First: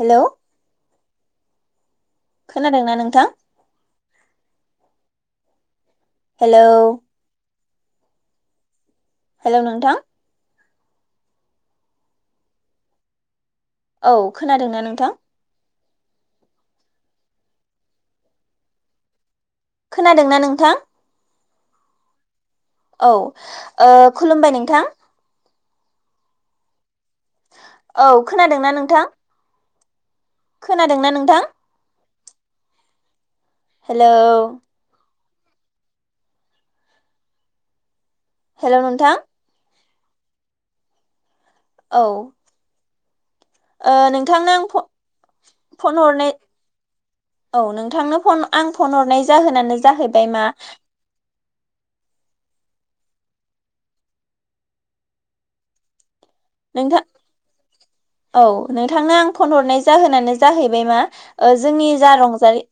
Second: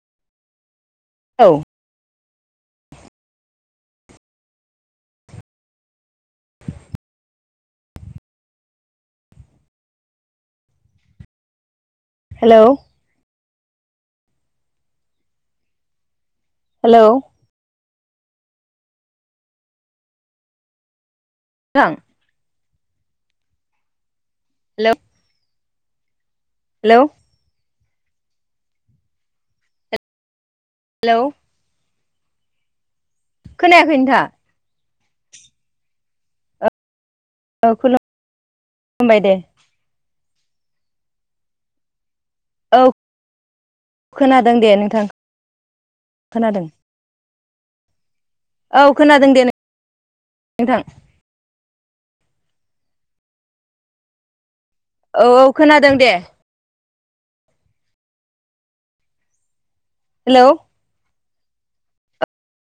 हेल' औ खोनादोंना नोंथां? हेलौ हेल' नोंथां? हेलौ औ खोनादोंना नोंथां? हेल' खोनादोंना नोंथां? थां औ ओ खुलुमबाय नोंथां। हेल' औ खोनादोंना नोंथां? खोनादोंना हेलौ नोंथां? खोनायाखै नोंथां? हेलौ औ हेलौ नोंथां खुलुमबाय दे। औ। औ। ओ नोंथांनो खोनादों आं दे नोंथां फ-फनहरनाय खोनादों। औ नोंथांनो फन आं औ फन हरनाय खोनादों दे जाहोनानो जाहैबाय मा नोंथां औ औ खोनादों दे। नोंथां औ नोंथांनो आं फनहरनाय जाहोनानो हेलौ जाहैबाय मा ओ जोंनि जा रंजालि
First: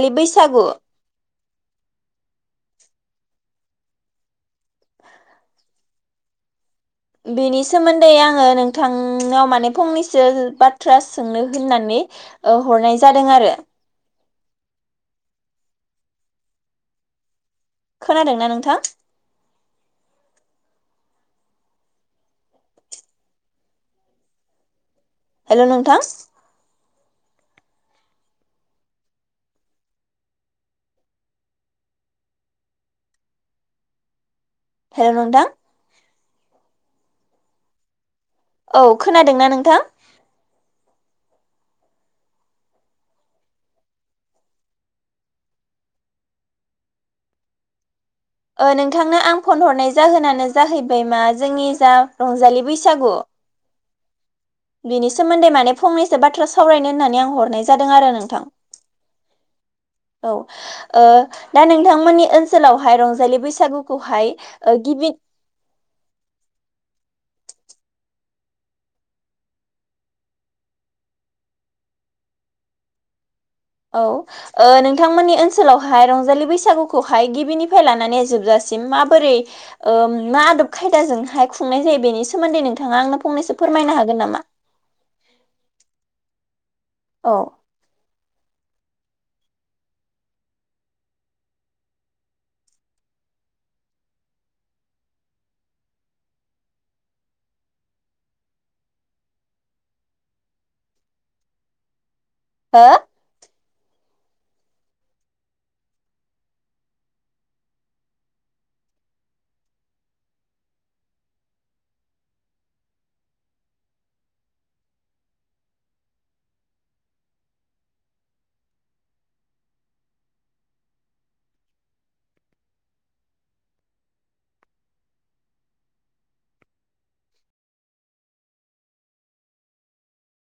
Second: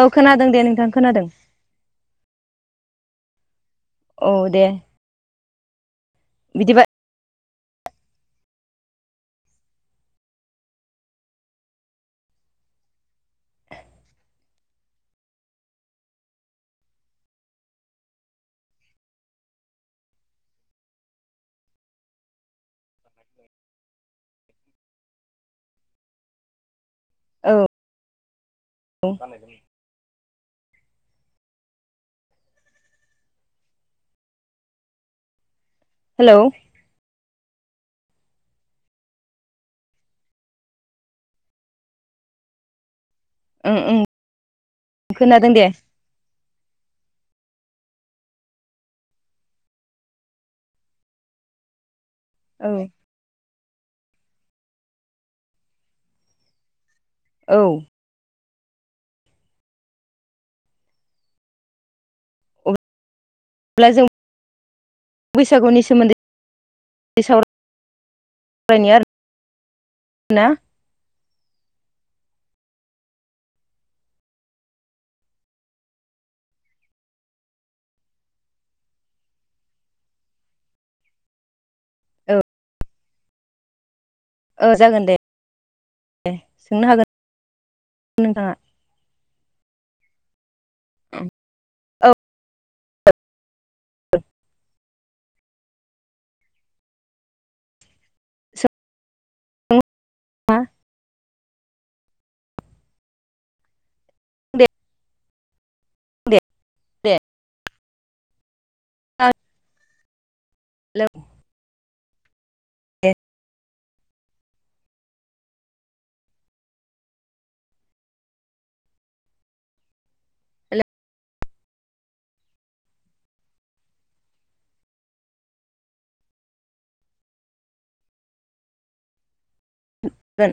औ खोनादों दे बैसागु नोंथां खोनादों। औ दे। बिदिबा बेनि सोमोन्दै आङो नोंथांनाव माने फंनैसो बाथ्रा सोंनो होननानै ओ हरनाय जादों आरो। खोनादोंना नोंथां? [inaudible] हेल' नोंथां औ हेल' नोंथां हेलौ औ खोनादोंना नोंथां? उम उम खोनादों दे। ओ नोंथांनो आं फनहरनाय जाहोनानो जाहैबाय मा जोंनि जा रंजालि औ बैसागु बिनि सोमोन्दै माने फंनैसो बाथ्रा सावरायनो होननानै आं औ हरनाय जादों आरो नोंथां। औ ओ दा नोंथांमोननि ओनसोलावहाय रंजालि बै अब्ला जों सागुखौहाय ओ गिबि बैसागुनि सोमोन्दै साव रायनि आरोना। औ। ओ नोंथांमोननि ओनसोलावहाय रंजालि बैसागुखौहाय गिबिनिफाय लानानै जोबजासिम माबोरै ओ मा आदब खायदाजोंहाय खुंनाय जायो बेनि औ सोमोन्दै नोंथाङा आंनो फंनैसो फोरमायनो हागोन नामा? ओ जागोन दे दे सोंनो हागोन अ नोंथाङा ओं औ सों [unintelligible] हो [unintelligible] [unintelligible] दे [unintelligible] हेलौ दे [unintelligible] हेल'